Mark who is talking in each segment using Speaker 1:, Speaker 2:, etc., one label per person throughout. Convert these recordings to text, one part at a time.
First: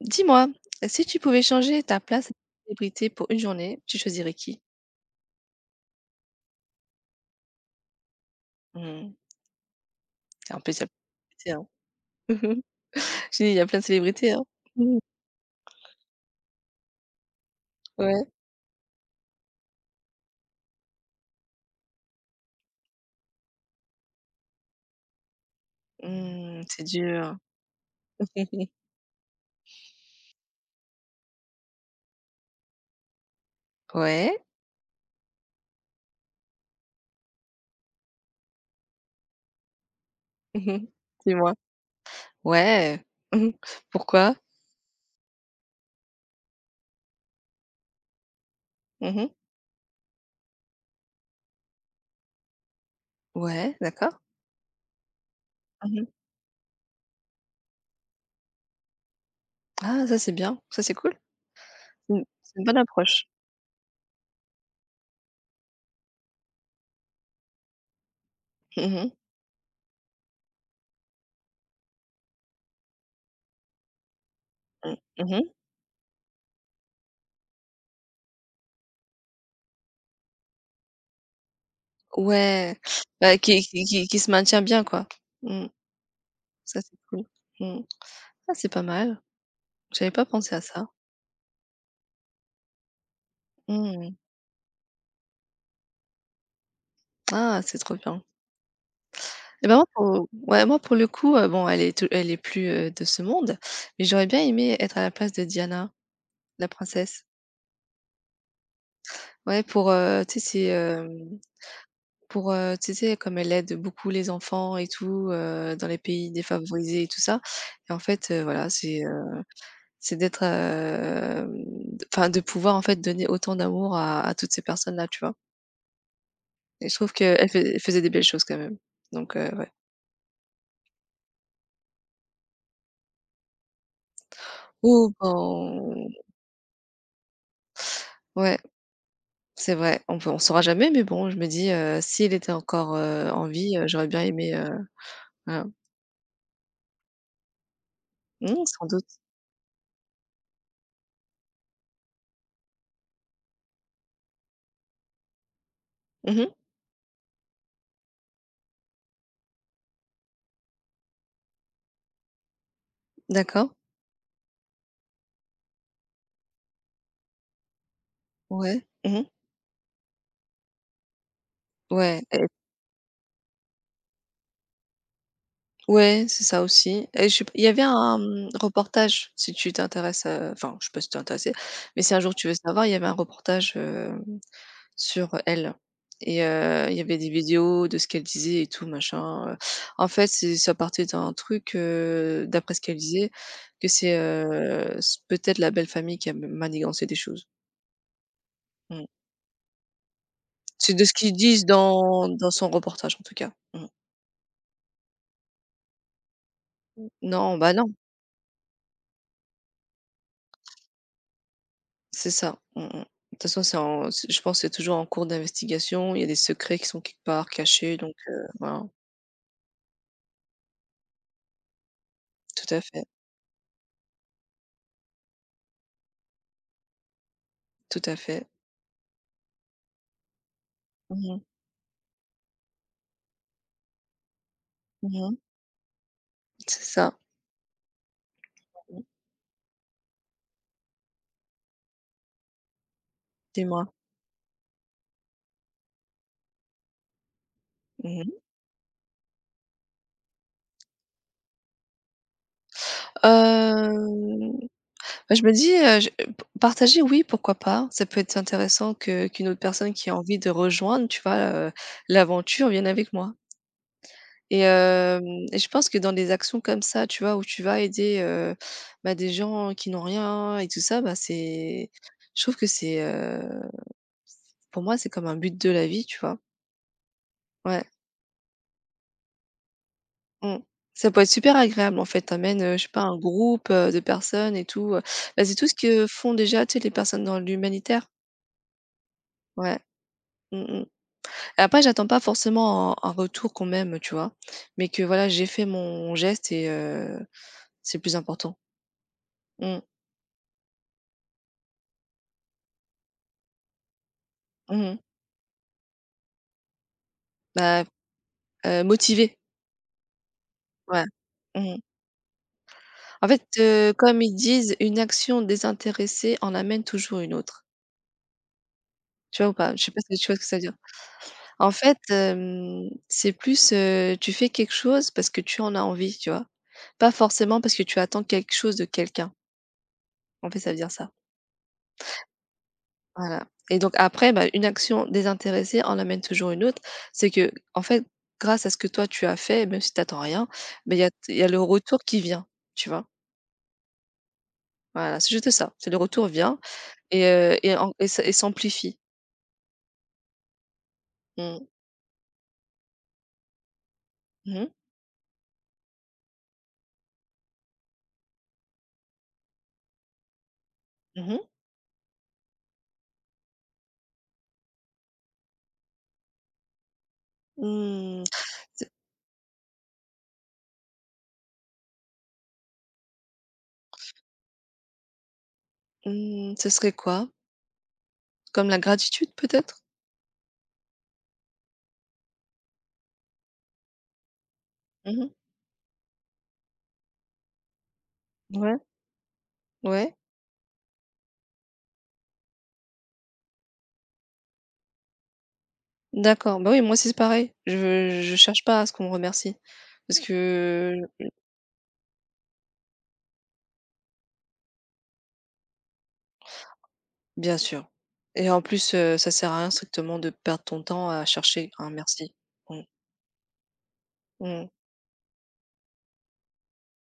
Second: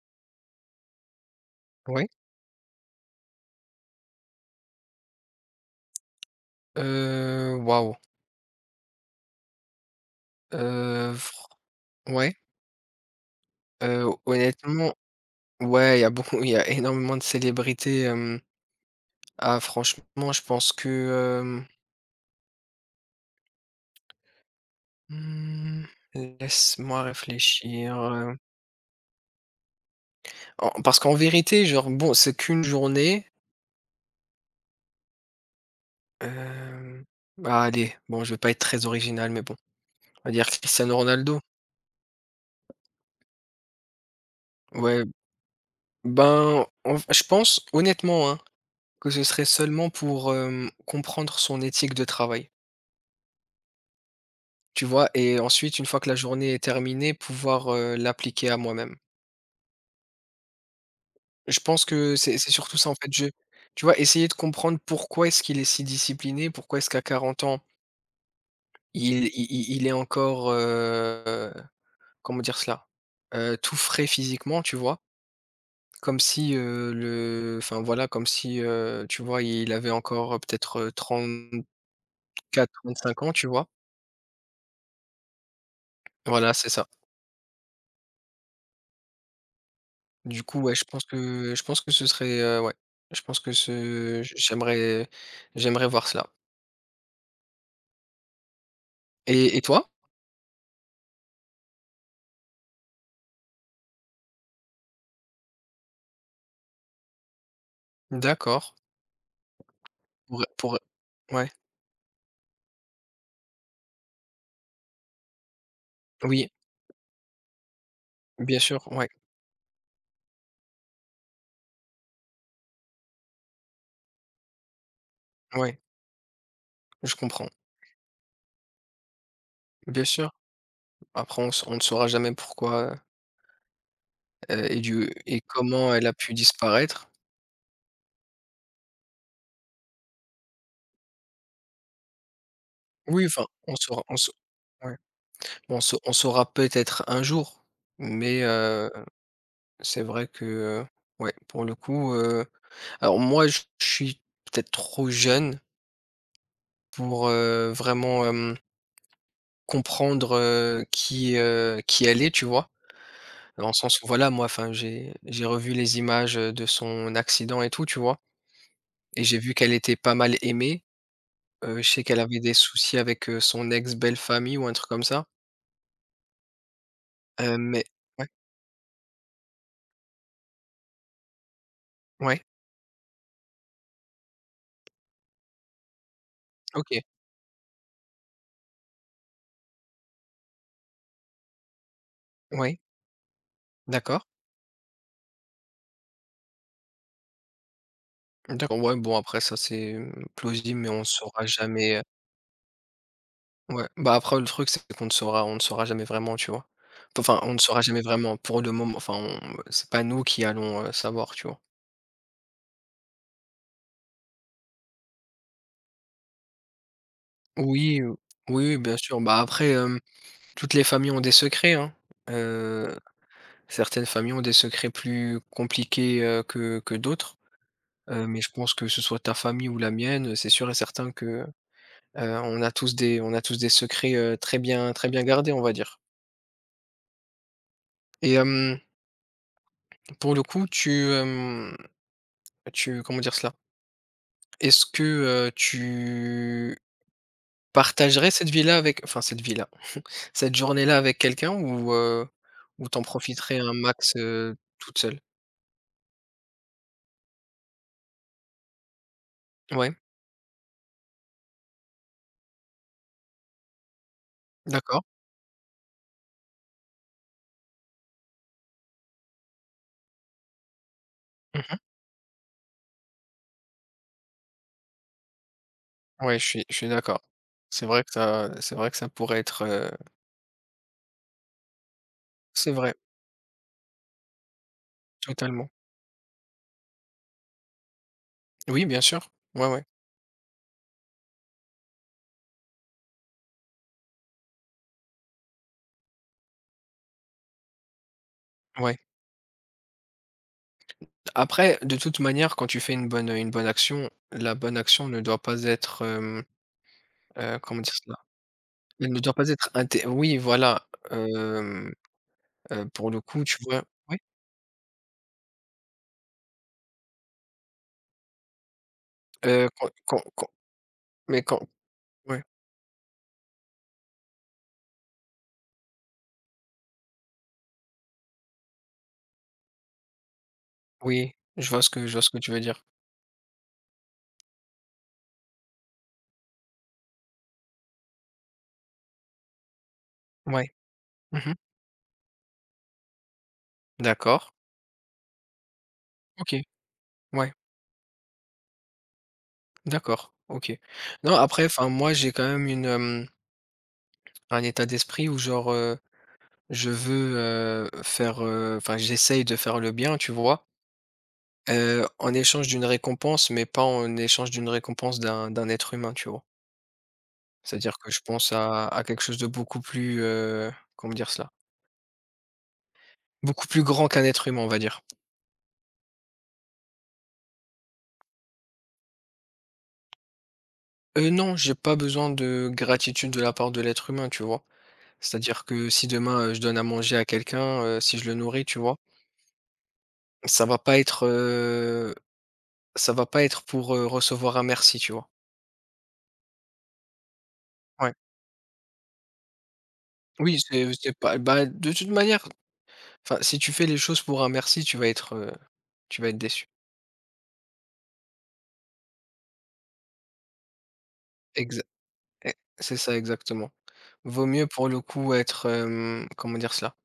Speaker 1: Dis-moi, si tu pouvais changer ta
Speaker 2: Ouais.
Speaker 1: place à une célébrité pour une journée, tu choisirais qui?
Speaker 2: Waouh,
Speaker 1: Mmh. En plus, il
Speaker 2: fr
Speaker 1: y a plein de célébrités, hein.
Speaker 2: ouais,
Speaker 1: J'ai dit, il y a plein de célébrités, hein.
Speaker 2: honnêtement,
Speaker 1: Mmh.
Speaker 2: ouais, il y a énormément de célébrités,
Speaker 1: Ouais.
Speaker 2: ah franchement, je pense que, mmh,
Speaker 1: Mmh, c'est
Speaker 2: laisse-moi
Speaker 1: dur.
Speaker 2: réfléchir,
Speaker 1: Mmh.
Speaker 2: en parce qu'en vérité, genre, bon, c'est qu'une journée,
Speaker 1: Ouais.
Speaker 2: hem, bah, allez, bon, je vais pas être très original, mais bon, on va dire
Speaker 1: Mmh.
Speaker 2: Cristiano Ronaldo.
Speaker 1: Dis-moi. Ouais. Mmh. Pourquoi?
Speaker 2: Ouais, ben, en je pense, honnêtement, hein, que ce
Speaker 1: Mmh.
Speaker 2: serait seulement pour, comprendre son éthique de travail.
Speaker 1: Ouais, d'accord.
Speaker 2: Tu vois? Et ensuite, une fois que
Speaker 1: Mmh.
Speaker 2: la journée est terminée, pouvoir, l'appliquer à moi-même.
Speaker 1: Ah, ça, c'est bien, ça, c'est cool.
Speaker 2: Je pense que
Speaker 1: Mmh,
Speaker 2: c'est
Speaker 1: c'est une
Speaker 2: surtout
Speaker 1: bonne
Speaker 2: ça, en fait. Je
Speaker 1: approche.
Speaker 2: tu vois, essayer de comprendre pourquoi est-ce qu'il est si discipliné? Pourquoi est-ce qu'à 40 ans,
Speaker 1: Mmh mh.
Speaker 2: il i i il est encore, comment dire cela? Tout frais physiquement, tu
Speaker 1: Mmh.
Speaker 2: vois?
Speaker 1: Mmh.
Speaker 2: Comme si, le enfin, voilà, comme si, tu vois, il avait encore, peut-être,
Speaker 1: Ouais,
Speaker 2: 34-35 ans,
Speaker 1: bah,
Speaker 2: tu
Speaker 1: qui
Speaker 2: vois?
Speaker 1: qui qui qui se maintient bien, quoi. Mmh.
Speaker 2: Voilà, c'est
Speaker 1: Ça,
Speaker 2: ça.
Speaker 1: c'est cool. Mmh. Ah, c'est pas mal. J'avais pas
Speaker 2: Du
Speaker 1: pensé
Speaker 2: coup,
Speaker 1: à
Speaker 2: ouais, je
Speaker 1: ça.
Speaker 2: pense que je pense que ce serait, ouais, je pense que
Speaker 1: Mmh.
Speaker 2: ce j'aimerais voir cela
Speaker 1: Ah, c'est trop bien.
Speaker 2: et
Speaker 1: Et ben, moi
Speaker 2: toi?
Speaker 1: pour ouais, moi pour le coup, bon elle est plus, de ce monde, mais j'aurais bien aimé être à la place de Diana, la princesse.
Speaker 2: D'accord.
Speaker 1: Ouais pour, tu sais
Speaker 2: Pour, ouais,
Speaker 1: pour, tu sais comme elle aide beaucoup les enfants et tout, dans les pays
Speaker 2: oui,
Speaker 1: défavorisés et tout ça et en fait,
Speaker 2: bien
Speaker 1: voilà
Speaker 2: sûr,
Speaker 1: c'est,
Speaker 2: ouais,
Speaker 1: heu, c'est d'être, d enfin de pouvoir en fait donner autant d'amour à toutes ces personnes-là, tu vois?
Speaker 2: ouais,
Speaker 1: Et je trouve
Speaker 2: je comprends.
Speaker 1: qu'elle fai elle faisait des belles choses quand même, donc ouais.
Speaker 2: Bien sûr, après on ne saura jamais pourquoi,
Speaker 1: Ou
Speaker 2: et comment elle
Speaker 1: quand
Speaker 2: a pu disparaître.
Speaker 1: Ouais. C'est vrai, on saura jamais, mais bon, je me dis, s'il était encore,
Speaker 2: Oui, enfin,
Speaker 1: en
Speaker 2: on
Speaker 1: vie,
Speaker 2: saura
Speaker 1: j'aurais
Speaker 2: on
Speaker 1: bien
Speaker 2: sau
Speaker 1: aimé,
Speaker 2: ouais,
Speaker 1: voilà.
Speaker 2: on saura peut-être un jour, mais
Speaker 1: Mmh, Sans doute.
Speaker 2: c'est vrai que, ouais, pour le coup, alors moi, je suis peut-être trop jeune
Speaker 1: Mmh.
Speaker 2: pour, vraiment, comprendre, qui elle est, tu vois? Dans
Speaker 1: D'accord.
Speaker 2: le sens où voilà, moi, enfin, j'ai revu les images, de son accident et tout, tu vois?
Speaker 1: Ouais.
Speaker 2: Et
Speaker 1: Mmh.
Speaker 2: j'ai vu qu'elle était pas mal aimée, je sais qu'elle
Speaker 1: Ouais
Speaker 2: avait
Speaker 1: et
Speaker 2: des soucis avec, son ex belle-famille ou un truc comme ça,
Speaker 1: ouais, c'est ça aussi et je sais p il y avait
Speaker 2: mais
Speaker 1: un,
Speaker 2: ouais,
Speaker 1: reportage si tu t'intéresses, enfin, je sais pas si tu es mais si un jour
Speaker 2: ouais,
Speaker 1: tu veux savoir, il y avait un reportage, sur elle et il y
Speaker 2: OK,
Speaker 1: avait des vidéos de ce qu'elle disait et tout machin. En fait, c'est ça partait d'un truc, d'après
Speaker 2: ouais,
Speaker 1: ce qu'elle disait, que c'est,
Speaker 2: d'accord,
Speaker 1: s peut-être la belle famille qui a manigancé des choses.
Speaker 2: d'accord, ouais,
Speaker 1: Mmh.
Speaker 2: bon après ça c'est, plausible mais
Speaker 1: C'est
Speaker 2: on
Speaker 1: de ce qu'ils
Speaker 2: saura
Speaker 1: disent
Speaker 2: jamais.
Speaker 1: dans son reportage, en tout cas.
Speaker 2: Ouais,
Speaker 1: Mmh.
Speaker 2: bah, après le truc, c'est qu'on ne saura jamais vraiment, tu vois? Enfin, on ne
Speaker 1: Non, bah,
Speaker 2: saura
Speaker 1: non,
Speaker 2: jamais vraiment pour le moment, enfin, on c'est pas nous qui allons, savoir, tu vois?
Speaker 1: c'est ça. Mmh mh. De toute façon, c'est je pense que c'est toujours en cours d'investigation. Il y a des secrets qui sont quelque part cachés
Speaker 2: Oui,
Speaker 1: donc
Speaker 2: oui, oui,
Speaker 1: voilà.
Speaker 2: bien sûr. Bah, après, toutes les familles ont des secrets, hein.
Speaker 1: Tout à
Speaker 2: Heu,
Speaker 1: fait,
Speaker 2: certaines familles ont des secrets plus compliqués, que d'autres.
Speaker 1: tout à
Speaker 2: Mais
Speaker 1: fait.
Speaker 2: je pense que ce soit ta famille ou la mienne, c'est sûr et certain que,
Speaker 1: Mmh mh.
Speaker 2: on a tous des secrets, très bien
Speaker 1: Mmh.
Speaker 2: gardés, on va dire.
Speaker 1: C'est ça.
Speaker 2: Et
Speaker 1: Mmh.
Speaker 2: pour le coup, tu comment dire cela?
Speaker 1: Dis-moi.
Speaker 2: Est-ce que, tu
Speaker 1: Mmh.
Speaker 2: partagerais cette vie-là avec enfin cette vie-là, cette journée-là avec quelqu'un ou t'en profiterais un max,
Speaker 1: Hem,
Speaker 2: toute seule?
Speaker 1: Bah, je me dis, je p partager, oui, pourquoi pas. Ça peut être intéressant que qu'une autre personne
Speaker 2: Ouais,
Speaker 1: qui a envie de rejoindre, tu vois, heu, l'aventure vienne avec moi et
Speaker 2: d'accord.
Speaker 1: hem et je pense que dans des actions comme ça, tu vois, où tu vas aider, bah, des gens qui n'ont rien et tout ça, bah,
Speaker 2: Mmh.
Speaker 1: c'est je trouve que c'est, pour moi, c'est comme un but de la vie, tu
Speaker 2: Ouais,
Speaker 1: vois?
Speaker 2: je suis d'accord.
Speaker 1: Ouais,
Speaker 2: C'est vrai que ça pourrait être,
Speaker 1: mmh. Ça peut être super agréable, en fait. T'amènes
Speaker 2: c'est
Speaker 1: amènes, je sais
Speaker 2: vrai,
Speaker 1: pas, un groupe, de personnes et tout, bah, c'est tout
Speaker 2: totalement.
Speaker 1: ce que font déjà, tu sais, les personnes dans l'humanitaire.
Speaker 2: Oui, bien sûr. Ouais,
Speaker 1: Ouais.
Speaker 2: ouais.
Speaker 1: Mmh mh. Après, j'attends pas forcément un retour qu'on m'aime, tu vois? Mais que voilà, j'ai fait mon geste et c'est le plus important.
Speaker 2: Ouais.
Speaker 1: Mmh.
Speaker 2: Après, de toute manière, quand tu fais une bonne, action, la bonne
Speaker 1: Mmh.
Speaker 2: action ne doit pas être, comment
Speaker 1: Bah,
Speaker 2: dire cela? Elle ne doit
Speaker 1: motivée,
Speaker 2: pas être inté oui, voilà,
Speaker 1: ouais. Mmh.
Speaker 2: pour le
Speaker 1: En fait,
Speaker 2: coup, tu vois? Oui?
Speaker 1: comme ils disent: «Une action désintéressée en amène toujours une autre». Tu vois ou pas? Je
Speaker 2: Quand
Speaker 1: sais pas si
Speaker 2: quand
Speaker 1: tu vois ce que
Speaker 2: quand
Speaker 1: ça veut dire?
Speaker 2: mais quand
Speaker 1: En fait,
Speaker 2: ouais,
Speaker 1: c'est plus, tu fais quelque chose parce que tu en as envie, tu vois? Pas forcément parce que tu attends quelque chose de quelqu'un. En fait, ça veut dire ça.
Speaker 2: oui, je vois ce que tu veux dire.
Speaker 1: Voilà et donc après, bah, une action désintéressée en amène toujours une autre. C'est que, en fait, grâce à ce que toi tu as fait, même si tu attends rien,
Speaker 2: Ouais.
Speaker 1: mais il y a
Speaker 2: Mmh.
Speaker 1: le retour qui vient, tu vois?
Speaker 2: D'accord.
Speaker 1: Voilà, c'est juste ça, c'est le retour vient
Speaker 2: OK.
Speaker 1: et
Speaker 2: Ouais.
Speaker 1: heu et en et s et s'amplifie.
Speaker 2: D'accord. OK. Non, après,
Speaker 1: Mmh.
Speaker 2: enfin, moi, j'ai quand même
Speaker 1: Mmh
Speaker 2: un
Speaker 1: mh.
Speaker 2: état d'esprit où genre, je veux, faire, enfin, j'essaye de faire le bien, tu vois?
Speaker 1: Mmh mh.
Speaker 2: En échange d'une récompense, mais pas en échange d'une récompense d'un être humain, tu vois? C'est-à-dire que je
Speaker 1: Mmh.
Speaker 2: pense
Speaker 1: Ce
Speaker 2: à quelque chose de beaucoup plus, comment dire cela? Beaucoup plus grand qu'un être humain, on va dire.
Speaker 1: mmh, Serait quoi? Comme la gratitude peut-être?
Speaker 2: Non, j'ai pas besoin de gratitude de la part de l'être humain, tu vois?
Speaker 1: Mmh.
Speaker 2: C'est-à-dire que si demain, je donne à manger à quelqu'un, si je le nourris, tu
Speaker 1: Ouais,
Speaker 2: vois?
Speaker 1: ouais.
Speaker 2: Ça va pas être, heu, Ça va pas être pour, recevoir un merci, tu vois?
Speaker 1: D'accord, bah, oui, moi aussi c'est pareil.
Speaker 2: Ouais.
Speaker 1: Je cherche pas à ce qu'on me remercie parce
Speaker 2: Oui,
Speaker 1: que
Speaker 2: c'est pas bah, de toute manière, enfin, si tu fais les choses pour un merci, tu vas être déçu.
Speaker 1: bien sûr et en plus, ça sert à rien strictement de perdre ton temps à chercher
Speaker 2: Exa
Speaker 1: un merci.
Speaker 2: e
Speaker 1: Mmh.
Speaker 2: C'est ça exactement. Vaut mieux
Speaker 1: Mmh.
Speaker 2: pour le coup être, comment dire cela?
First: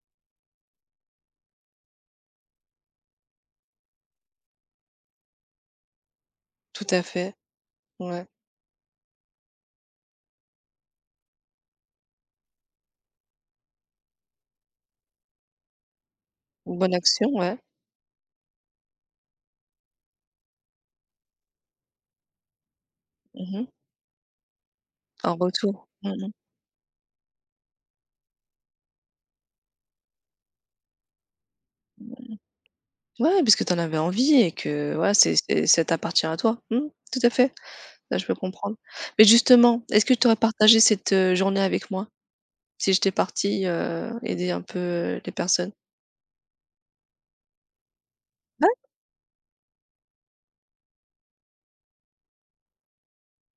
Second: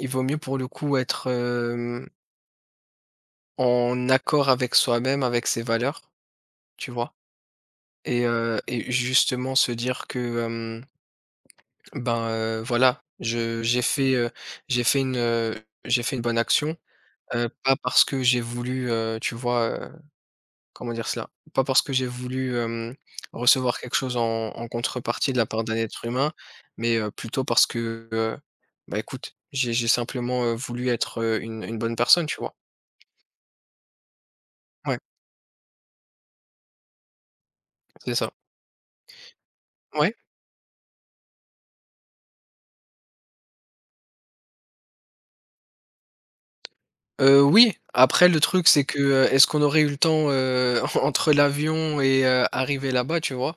Speaker 2: Il vaut mieux pour le coup être, en accord avec soi-même, avec ses valeurs,
Speaker 1: Tout
Speaker 2: tu
Speaker 1: à
Speaker 2: vois?
Speaker 1: fait,
Speaker 2: Et
Speaker 1: ouais.
Speaker 2: heu et justement se dire que, hem, ben, voilà, je j'ai fait, j'ai fait une, heu, j'ai fait une bonne action,
Speaker 1: Une bonne action, ouais.
Speaker 2: pas parce que j'ai voulu, tu vois, comment dire cela? Pas parce que j'ai voulu,
Speaker 1: Mmh.
Speaker 2: recevoir quelque chose en
Speaker 1: Un
Speaker 2: contrepartie de la part d'un
Speaker 1: retour.
Speaker 2: être
Speaker 1: Mmh
Speaker 2: humain, mais, plutôt parce que, bah, écoute, j'ai simplement, voulu être, une bonne personne,
Speaker 1: mh.
Speaker 2: tu vois?
Speaker 1: Ouais, puisque tu en avais envie et que
Speaker 2: Ouais,
Speaker 1: ouais, c'est ça t'appartient à toi. Mmh, Tout à fait.
Speaker 2: c'est
Speaker 1: Là, je
Speaker 2: ça.
Speaker 1: peux comprendre. Mais justement, est-ce que
Speaker 2: Ouais.
Speaker 1: tu aurais partagé cette, journée avec moi si j'étais partie, aider un peu, les personnes?
Speaker 2: Oui, après le truc c'est que, est-ce qu'on aurait eu le temps, entre l'avion et arriver là-bas, tu vois?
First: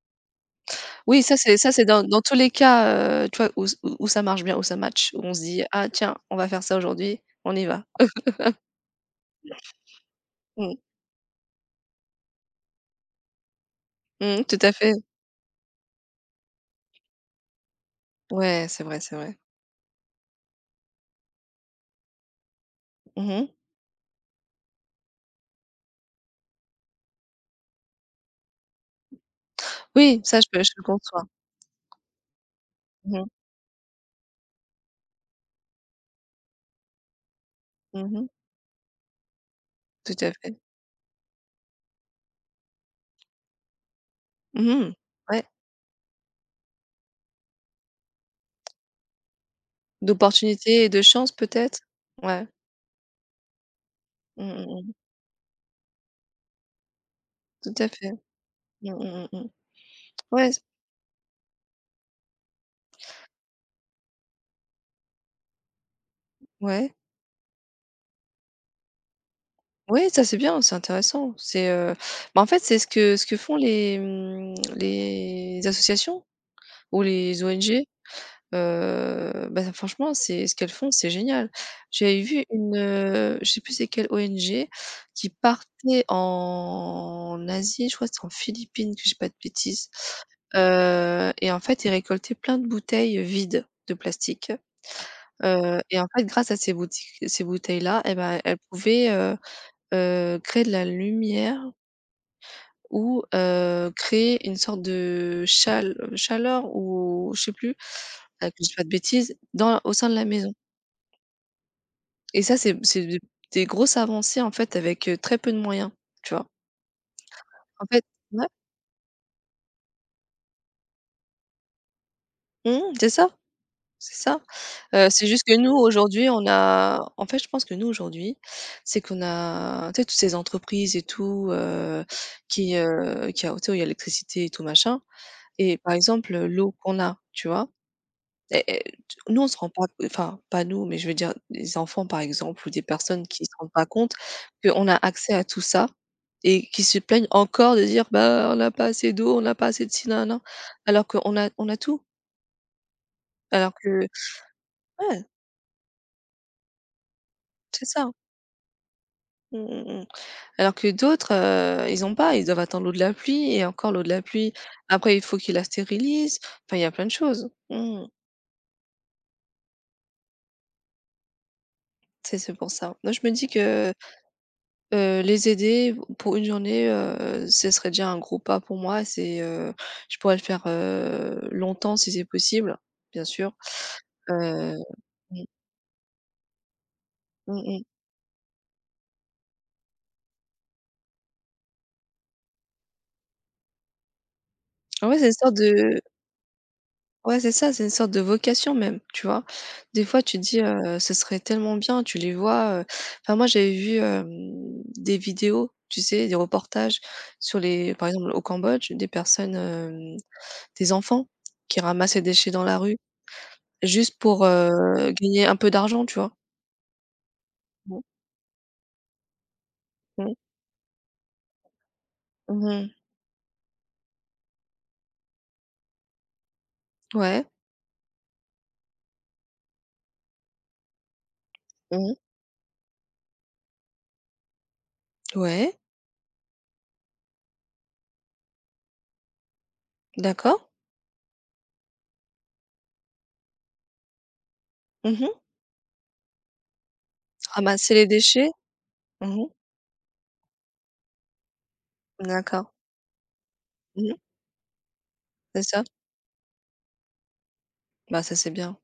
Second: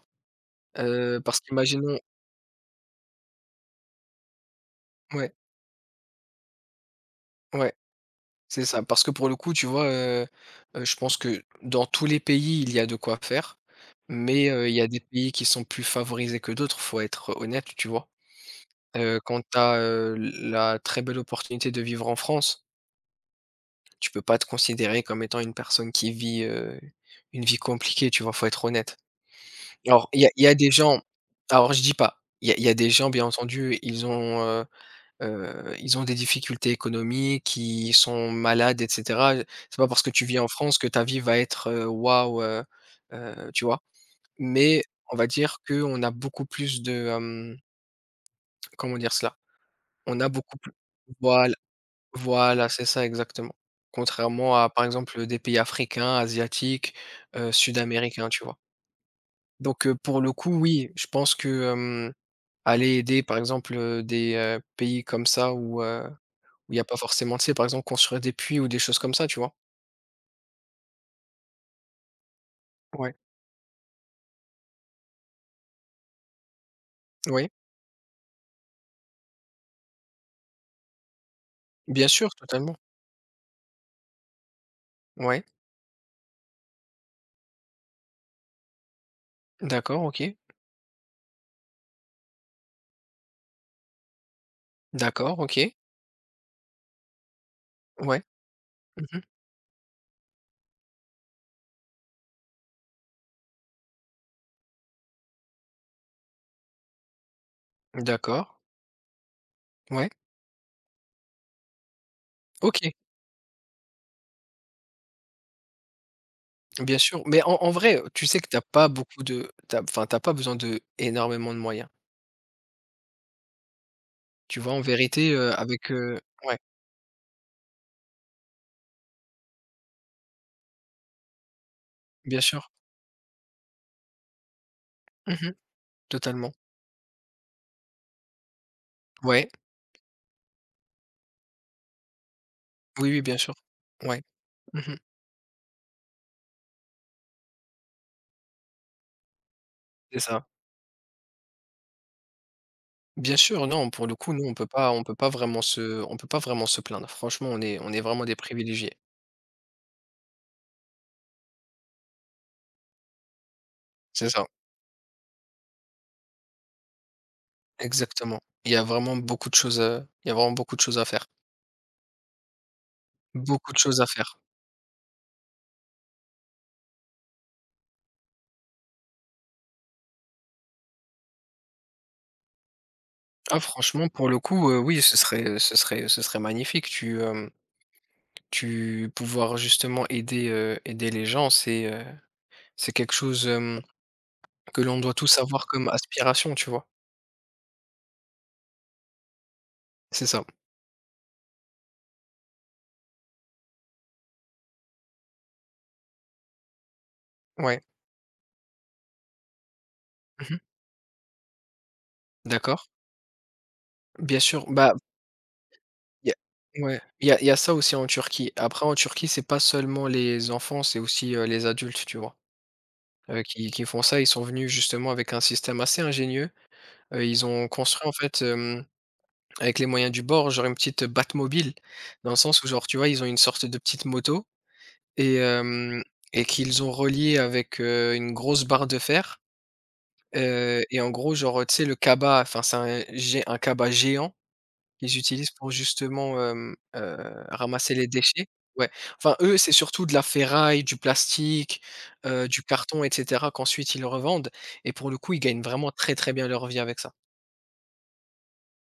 Speaker 2: Heu,
Speaker 1: Oui, ça
Speaker 2: parce
Speaker 1: c'est ça c'est
Speaker 2: qu'imaginons.
Speaker 1: dans tous les cas, tu vois, où ça marche bien, où ça match, où
Speaker 2: Ouais,
Speaker 1: on se dit: «Ah tiens, on va faire ça aujourd'hui, on y
Speaker 2: ouais,
Speaker 1: va».
Speaker 2: c'est ça. Parce que pour le coup, tu vois,
Speaker 1: Mmh.
Speaker 2: je pense que dans tous les pays, il y a de quoi faire,
Speaker 1: Mmh,
Speaker 2: mais
Speaker 1: Tout à
Speaker 2: il y a
Speaker 1: fait.
Speaker 2: des pays qui sont plus favorisés que d'autres, faut être honnête, tu vois?
Speaker 1: Ouais, c'est vrai, c'est
Speaker 2: Heu,
Speaker 1: vrai.
Speaker 2: quand tu as la très belle opportunité de vivre en France,
Speaker 1: Mmh.
Speaker 2: tu peux pas te considérer comme étant une personne qui vit, une vie compliquée, tu vois? Faut être honnête. Alors,
Speaker 1: Oui, ça
Speaker 2: il y
Speaker 1: je
Speaker 2: a
Speaker 1: peux
Speaker 2: des
Speaker 1: je le
Speaker 2: gens,
Speaker 1: conçois.
Speaker 2: alors je dis pas, il y a des gens,
Speaker 1: Mmh
Speaker 2: bien
Speaker 1: mh.
Speaker 2: entendu, ils ont des difficultés économiques, ils
Speaker 1: Mmh.
Speaker 2: sont malades et cetera. C'est pas parce que
Speaker 1: Tout
Speaker 2: tu
Speaker 1: à
Speaker 2: vis en
Speaker 1: fait.
Speaker 2: France que ta vie va être, waouh, tu vois? Mais
Speaker 1: Mmh.
Speaker 2: on va
Speaker 1: Ouais.
Speaker 2: dire qu'on a beaucoup plus de, comment dire cela? On a beaucoup plus.
Speaker 1: D'opportunités et de chance
Speaker 2: Voilà,
Speaker 1: peut-être? Ouais.
Speaker 2: voilà, c'est ça exactement.
Speaker 1: Mmh
Speaker 2: Contrairement
Speaker 1: mh,
Speaker 2: à, par
Speaker 1: mmh.
Speaker 2: exemple, des pays africains, asiatiques,
Speaker 1: Tout à fait.
Speaker 2: sud-américains, tu vois?
Speaker 1: Mmh mh, mmh mh.
Speaker 2: Donc, pour le coup,
Speaker 1: Ouais, c
Speaker 2: oui, je pense que, aller aider par exemple, des, pays comme ça où il y a
Speaker 1: ouais.
Speaker 2: pas forcément, tu sais, par exemple, construire des puits ou des choses comme ça, tu vois?
Speaker 1: Ouais, ça c'est bien, c'est intéressant. C'est, bah, en fait, c'est ce
Speaker 2: Ouais,
Speaker 1: que ce que font les associations ou les
Speaker 2: oui,
Speaker 1: ONG. Bah, franchement, c'est ce qu'elles font, c'est génial.
Speaker 2: bien
Speaker 1: J'avais
Speaker 2: sûr,
Speaker 1: vu
Speaker 2: totalement.
Speaker 1: une, je sais plus c'est quelle ONG qui
Speaker 2: Ouais,
Speaker 1: partait en Asie, je crois que c'était en Philippines, que j'ai pas de bêtises,
Speaker 2: d'accord, OK,
Speaker 1: et en fait, ils récoltaient plein de bouteilles vides de plastique,
Speaker 2: d'accord, OK,
Speaker 1: et en fait, grâce à ces boutiques ces bouteilles-là et
Speaker 2: ouais,
Speaker 1: ben, elles pouvaient,
Speaker 2: mmh,
Speaker 1: créer de la lumière ou créer une sorte de chaleur ou je sais plus,
Speaker 2: d'accord,
Speaker 1: que je dise pas de bêtises, dans au
Speaker 2: ouais,
Speaker 1: sein de la maison et ça, c'est
Speaker 2: OK,
Speaker 1: c'est des grosses avancées, en fait, avec, très peu de moyens, tu vois?
Speaker 2: bien sûr. Mais en
Speaker 1: En
Speaker 2: vrai,
Speaker 1: fait
Speaker 2: tu sais que
Speaker 1: Ouais,
Speaker 2: t'as pas beaucoup de t'as enfin, t'as pas besoin de énormément de moyens.
Speaker 1: mmh, c'est ça, c'est ça.
Speaker 2: Tu vois? En
Speaker 1: C'est
Speaker 2: vérité,
Speaker 1: juste que nous,
Speaker 2: avec,
Speaker 1: aujourd'hui, on
Speaker 2: ouais,
Speaker 1: a en fait, je pense que nous, aujourd'hui, c'est qu'on a tu sais, toutes ces entreprises et tout,
Speaker 2: bien sûr.
Speaker 1: qui a tu sais, où il y a l'électricité et tout machin
Speaker 2: Mmh,
Speaker 1: et par exemple,
Speaker 2: totalement.
Speaker 1: l'eau qu'on a, tu vois? Et t nous, on
Speaker 2: Ouais,
Speaker 1: se rend pas enfin, pas nous, mais je veux dire des enfants, par exemple, ou des
Speaker 2: oui, oui,
Speaker 1: personnes
Speaker 2: bien
Speaker 1: qui se
Speaker 2: sûr.
Speaker 1: rendent pas compte
Speaker 2: Ouais,
Speaker 1: qu'on
Speaker 2: mmh,
Speaker 1: a accès à tout ça et qui se plaignent encore de dire: «Bah, on n'a pas assez d'eau, on n'a pas assez de ci,
Speaker 2: c'est
Speaker 1: nin-nin»,
Speaker 2: ça.
Speaker 1: alors qu'on a on a tout.
Speaker 2: Bien sûr,
Speaker 1: Alors
Speaker 2: non,
Speaker 1: que
Speaker 2: pour le coup, nous,
Speaker 1: Ouais,
Speaker 2: on peut pas vraiment se plaindre. Franchement,
Speaker 1: c'est
Speaker 2: on est
Speaker 1: ça.
Speaker 2: vraiment des privilégiés.
Speaker 1: Mmh mh, mmh. Alors que d'autres, ils ont pas, ils doivent attendre l'eau de la pluie et encore l'eau de la
Speaker 2: C'est ça,
Speaker 1: pluie, après il faut qu'ils la stérilisent. Enfin, il y a plein de choses. Mmh.
Speaker 2: exactement. Il y a vraiment beaucoup de choses, il y a vraiment beaucoup de choses à faire.
Speaker 1: C'est pour ça. Moi, je me dis
Speaker 2: Beaucoup de
Speaker 1: que
Speaker 2: choses à faire.
Speaker 1: Les aider pour une journée, ce serait déjà un gros pas pour moi. C'est, je pourrais le faire, longtemps si c'est possible, bien sûr.
Speaker 2: Ah franchement, pour le coup,
Speaker 1: Heu,
Speaker 2: oui, ce
Speaker 1: mmh,
Speaker 2: serait, ce serait magnifique.
Speaker 1: mmh mh.
Speaker 2: Tu pouvoir justement aider, aider les gens, c'est quelque chose, que l'on doit
Speaker 1: Ouais, c'est une
Speaker 2: tous
Speaker 1: sorte
Speaker 2: avoir comme
Speaker 1: de
Speaker 2: aspiration, tu vois?
Speaker 1: ouais, c'est ça, c'est une sorte de vocation même, tu vois? Des fois,
Speaker 2: C'est
Speaker 1: tu te
Speaker 2: ça,
Speaker 1: dis, «Ce serait tellement bien», tu les vois, enfin moi, j'avais vu, des vidéos, tu sais, des reportages sur
Speaker 2: ouais.
Speaker 1: les par exemple, au Cambodge,
Speaker 2: Mmh,
Speaker 1: des enfants qui ramassaient des déchets dans la
Speaker 2: d'accord.
Speaker 1: rue. Juste
Speaker 2: Bien
Speaker 1: pour,
Speaker 2: sûr, bah.
Speaker 1: gagner un peu d'argent, tu
Speaker 2: Il
Speaker 1: vois?
Speaker 2: y a, ouais, il y a ça aussi
Speaker 1: Mmh,
Speaker 2: en Turquie. Après en Turquie, c'est pas seulement
Speaker 1: mmh,
Speaker 2: les enfants, c'est aussi, les adultes, tu vois?
Speaker 1: mmh.
Speaker 2: Qui font ça. Ils sont venus justement avec un système assez ingénieux. Heu,
Speaker 1: Ouais.
Speaker 2: ils ont construit, en fait, avec les moyens du bord, genre une petite Batmobile,
Speaker 1: Mmh.
Speaker 2: dans le sens où, genre, tu vois, ils ont une sorte de petite moto et
Speaker 1: Ouais,
Speaker 2: hem et qu'ils ont relié avec, une grosse barre de fer.
Speaker 1: d'accord.
Speaker 2: Et en gros, genre, tu sais, le cabas, enfin, c'est un cabas géant. Ils
Speaker 1: Mmh.
Speaker 2: utilisent pour justement,
Speaker 1: Ramasser
Speaker 2: ramasser
Speaker 1: les
Speaker 2: les déchets.
Speaker 1: déchets.
Speaker 2: Ouais. Enfin,
Speaker 1: Mmh.
Speaker 2: eux, c'est surtout de la ferraille, du plastique, du
Speaker 1: D'accord.
Speaker 2: carton et cetera, qu'ensuite ils
Speaker 1: Mmh.
Speaker 2: revendent, et pour le coup, ils gagnent
Speaker 1: C'est ça.
Speaker 2: vraiment très, très bien leur vie avec ça.
Speaker 1: Bah, ça, c'est bien.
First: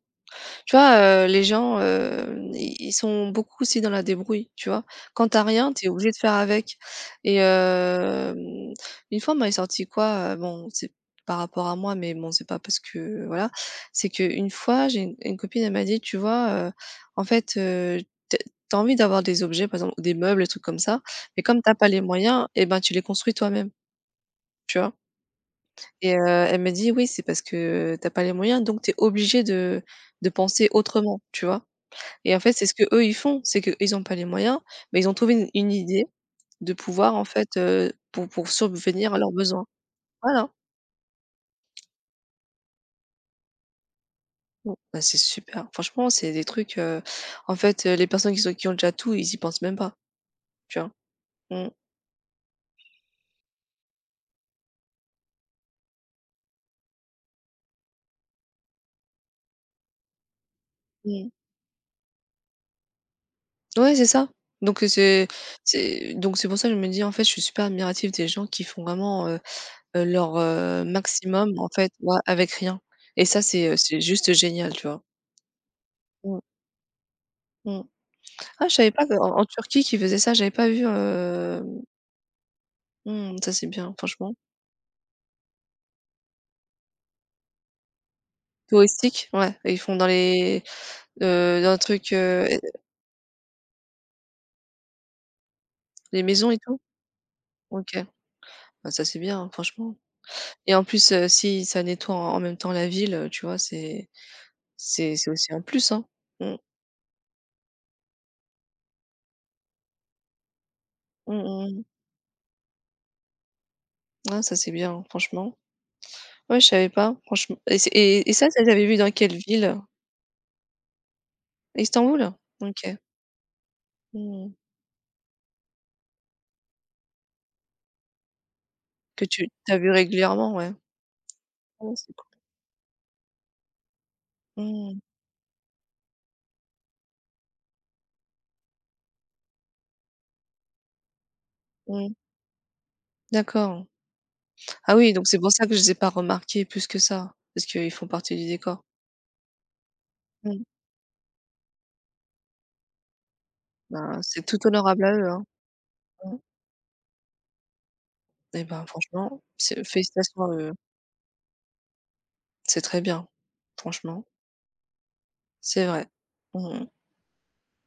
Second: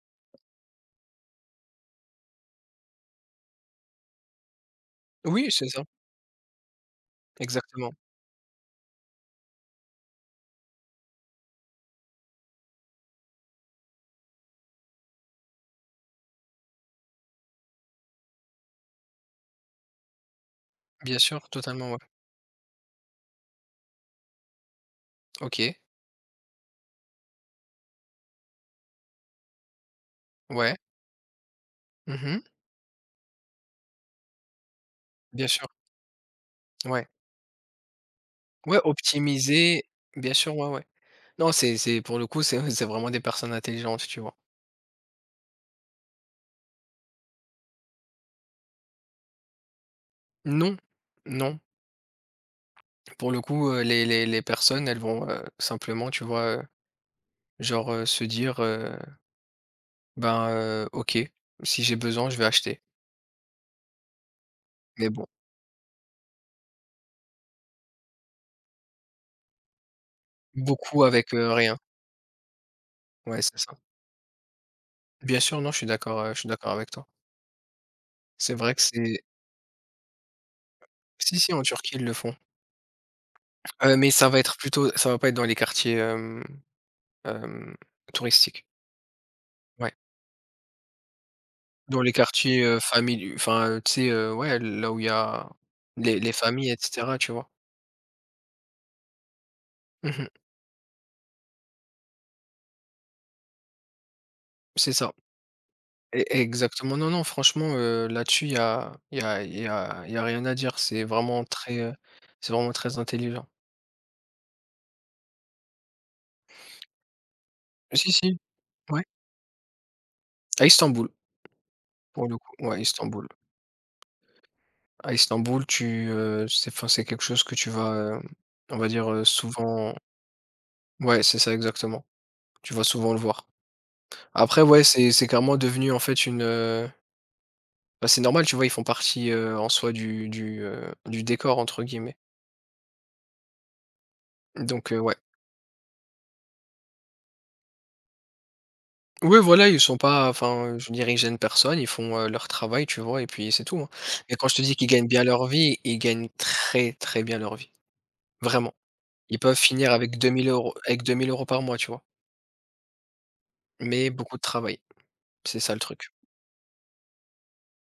Speaker 1: Tu vois, les gens, i ils sont beaucoup aussi dans la débrouille, tu vois? Quand t'as
Speaker 2: Oui, c'est
Speaker 1: rien,
Speaker 2: ça,
Speaker 1: t'es obligé de faire avec et
Speaker 2: exactement.
Speaker 1: une fois, on m'avait sorti quoi? Bon, c'est par rapport à moi, mais bon, c'est pas parce que voilà. C'est que une fois, j'ai une copine, elle m'a dit: «Tu vois, en fait, tu as envie d'avoir des objets, par exemple, des meubles, des trucs comme ça,
Speaker 2: Bien sûr,
Speaker 1: mais comme t'as pas
Speaker 2: totalement, ouais.
Speaker 1: les moyens et ben, tu les construis toi-même», tu vois?
Speaker 2: OK,
Speaker 1: Et elle me dit: «Oui, c'est parce que t'as pas les moyens, donc t'es obligé de penser
Speaker 2: ouais.
Speaker 1: autrement», tu vois? Et en
Speaker 2: Mmh,
Speaker 1: fait, c'est ce que eux ils font. C'est qu'ils n'ont pas les moyens, mais ils ont trouvé
Speaker 2: bien
Speaker 1: une
Speaker 2: sûr,
Speaker 1: une idée de
Speaker 2: ouais.
Speaker 1: pouvoir en fait, pour
Speaker 2: Ouais,
Speaker 1: subvenir à leurs besoins.
Speaker 2: optimiser, bien
Speaker 1: Voilà.
Speaker 2: sûr, ouais, ouais. Non, c'est pour le coup, c'est vraiment des personnes intelligentes, tu vois?
Speaker 1: Mmh. Bah, c'est super. Franchement, c'est des trucs, en fait, les personnes qui sont qui ont déjà tout, ils y pensent même pas,
Speaker 2: Non,
Speaker 1: tu vois?
Speaker 2: non.
Speaker 1: Mmh.
Speaker 2: Pour le coup, les personnes, elles vont, simplement, tu vois, genre, se dire, «Ben, OK,
Speaker 1: Mmh.
Speaker 2: si j'ai besoin, je vais acheter».
Speaker 1: Ouais, c'est ça. Donc,
Speaker 2: Mais bon,
Speaker 1: c'est pour ça que je me dis, en fait, je suis super admirative des gens qui font vraiment, leur,
Speaker 2: beaucoup avec,
Speaker 1: maximum en
Speaker 2: rien.
Speaker 1: fait, ouais, avec rien. Et
Speaker 2: Ouais,
Speaker 1: ça,
Speaker 2: c'est
Speaker 1: c'est,
Speaker 2: ça.
Speaker 1: heu, c'est juste génial, tu vois?
Speaker 2: Bien sûr, non, je
Speaker 1: Mmh.
Speaker 2: suis d'accord avec toi.
Speaker 1: Mmh.
Speaker 2: C'est
Speaker 1: Ah,
Speaker 2: vrai
Speaker 1: je
Speaker 2: que
Speaker 1: savais pas
Speaker 2: c'est
Speaker 1: qu'en en Turquie qu'ils faisaient ça, j'avais pas vu,
Speaker 2: si, si, en Turquie, ils le font.
Speaker 1: mmh, ça c'est bien
Speaker 2: Mais
Speaker 1: franchement.
Speaker 2: ça va pas être dans les quartiers, hem, touristiques.
Speaker 1: Touristique, ouais, et ils
Speaker 2: Ouais.
Speaker 1: font dans les, dans le
Speaker 2: Dans
Speaker 1: truc,
Speaker 2: les quartiers, famili enfin, tu sais, ouais, là où il y a
Speaker 1: les
Speaker 2: les
Speaker 1: maisons et
Speaker 2: familles et
Speaker 1: tout?
Speaker 2: cetera, tu vois?
Speaker 1: OK. Bah, ça c'est bien, franchement
Speaker 2: Mmh,
Speaker 1: et en plus, si ça nettoie en même temps la ville, tu vois, c'est
Speaker 2: c'est ça.
Speaker 1: c'est c'est aussi un plus, hein.
Speaker 2: E
Speaker 1: Mmh.
Speaker 2: Exactement, non, non, franchement, là-dessus, il y a y a rien à dire.
Speaker 1: Mmh mh.
Speaker 2: C'est vraiment très intelligent.
Speaker 1: Ah, ça c'est bien, franchement. Ouais, je savais pas, franchement et c'est
Speaker 2: Si,
Speaker 1: et
Speaker 2: si,
Speaker 1: ça tu avais vu
Speaker 2: ouais,
Speaker 1: dans quelle ville?
Speaker 2: à Istanbul,
Speaker 1: Istanbul?
Speaker 2: pour le coup, ouais,
Speaker 1: OK.
Speaker 2: Istanbul.
Speaker 1: Mmh.
Speaker 2: À Istanbul, c'est enfin, c'est quelque chose que tu vas, on va dire,
Speaker 1: Que tu t'as vu
Speaker 2: souvent,
Speaker 1: régulièrement, ouais.
Speaker 2: ouais, c'est ça,
Speaker 1: Ouais,
Speaker 2: exactement.
Speaker 1: c'est cool.
Speaker 2: Tu vas souvent le voir. Après, ouais,
Speaker 1: Mmh.
Speaker 2: c'est carrément devenu, en fait, bah, c'est normal, tu vois? Ils font partie, en soi du «décor», entre
Speaker 1: Mmh.
Speaker 2: guillemets,
Speaker 1: D'accord.
Speaker 2: donc
Speaker 1: Ah oui,
Speaker 2: ouais.
Speaker 1: donc c'est pour ça que je les ai pas remarqués plus que ça, parce qu'ils font partie du décor.
Speaker 2: Oui, voilà, ils sont pas
Speaker 1: Mmh.
Speaker 2: enfin, je dirigent personne, ils font, leur travail, tu vois? Et puis c'est tout, hein.
Speaker 1: Bah,
Speaker 2: Et
Speaker 1: c'est
Speaker 2: quand je
Speaker 1: tout
Speaker 2: te dis qu'ils
Speaker 1: honorable
Speaker 2: gagnent
Speaker 1: à
Speaker 2: bien
Speaker 1: eux, hein.
Speaker 2: leur vie, ils gagnent
Speaker 1: Mmh
Speaker 2: très, très bien leur vie,
Speaker 1: et
Speaker 2: vraiment.
Speaker 1: ben,
Speaker 2: Ils
Speaker 1: franchement,
Speaker 2: peuvent
Speaker 1: c'est
Speaker 2: finir avec deux
Speaker 1: félicitations
Speaker 2: mille
Speaker 1: à
Speaker 2: euros,
Speaker 1: eux,
Speaker 2: avec 2 000 euros par mois, tu vois?
Speaker 1: c'est très bien,
Speaker 2: Mais
Speaker 1: franchement,
Speaker 2: beaucoup de travail, c'est ça le
Speaker 1: c'est vrai.
Speaker 2: truc.
Speaker 1: Mmh.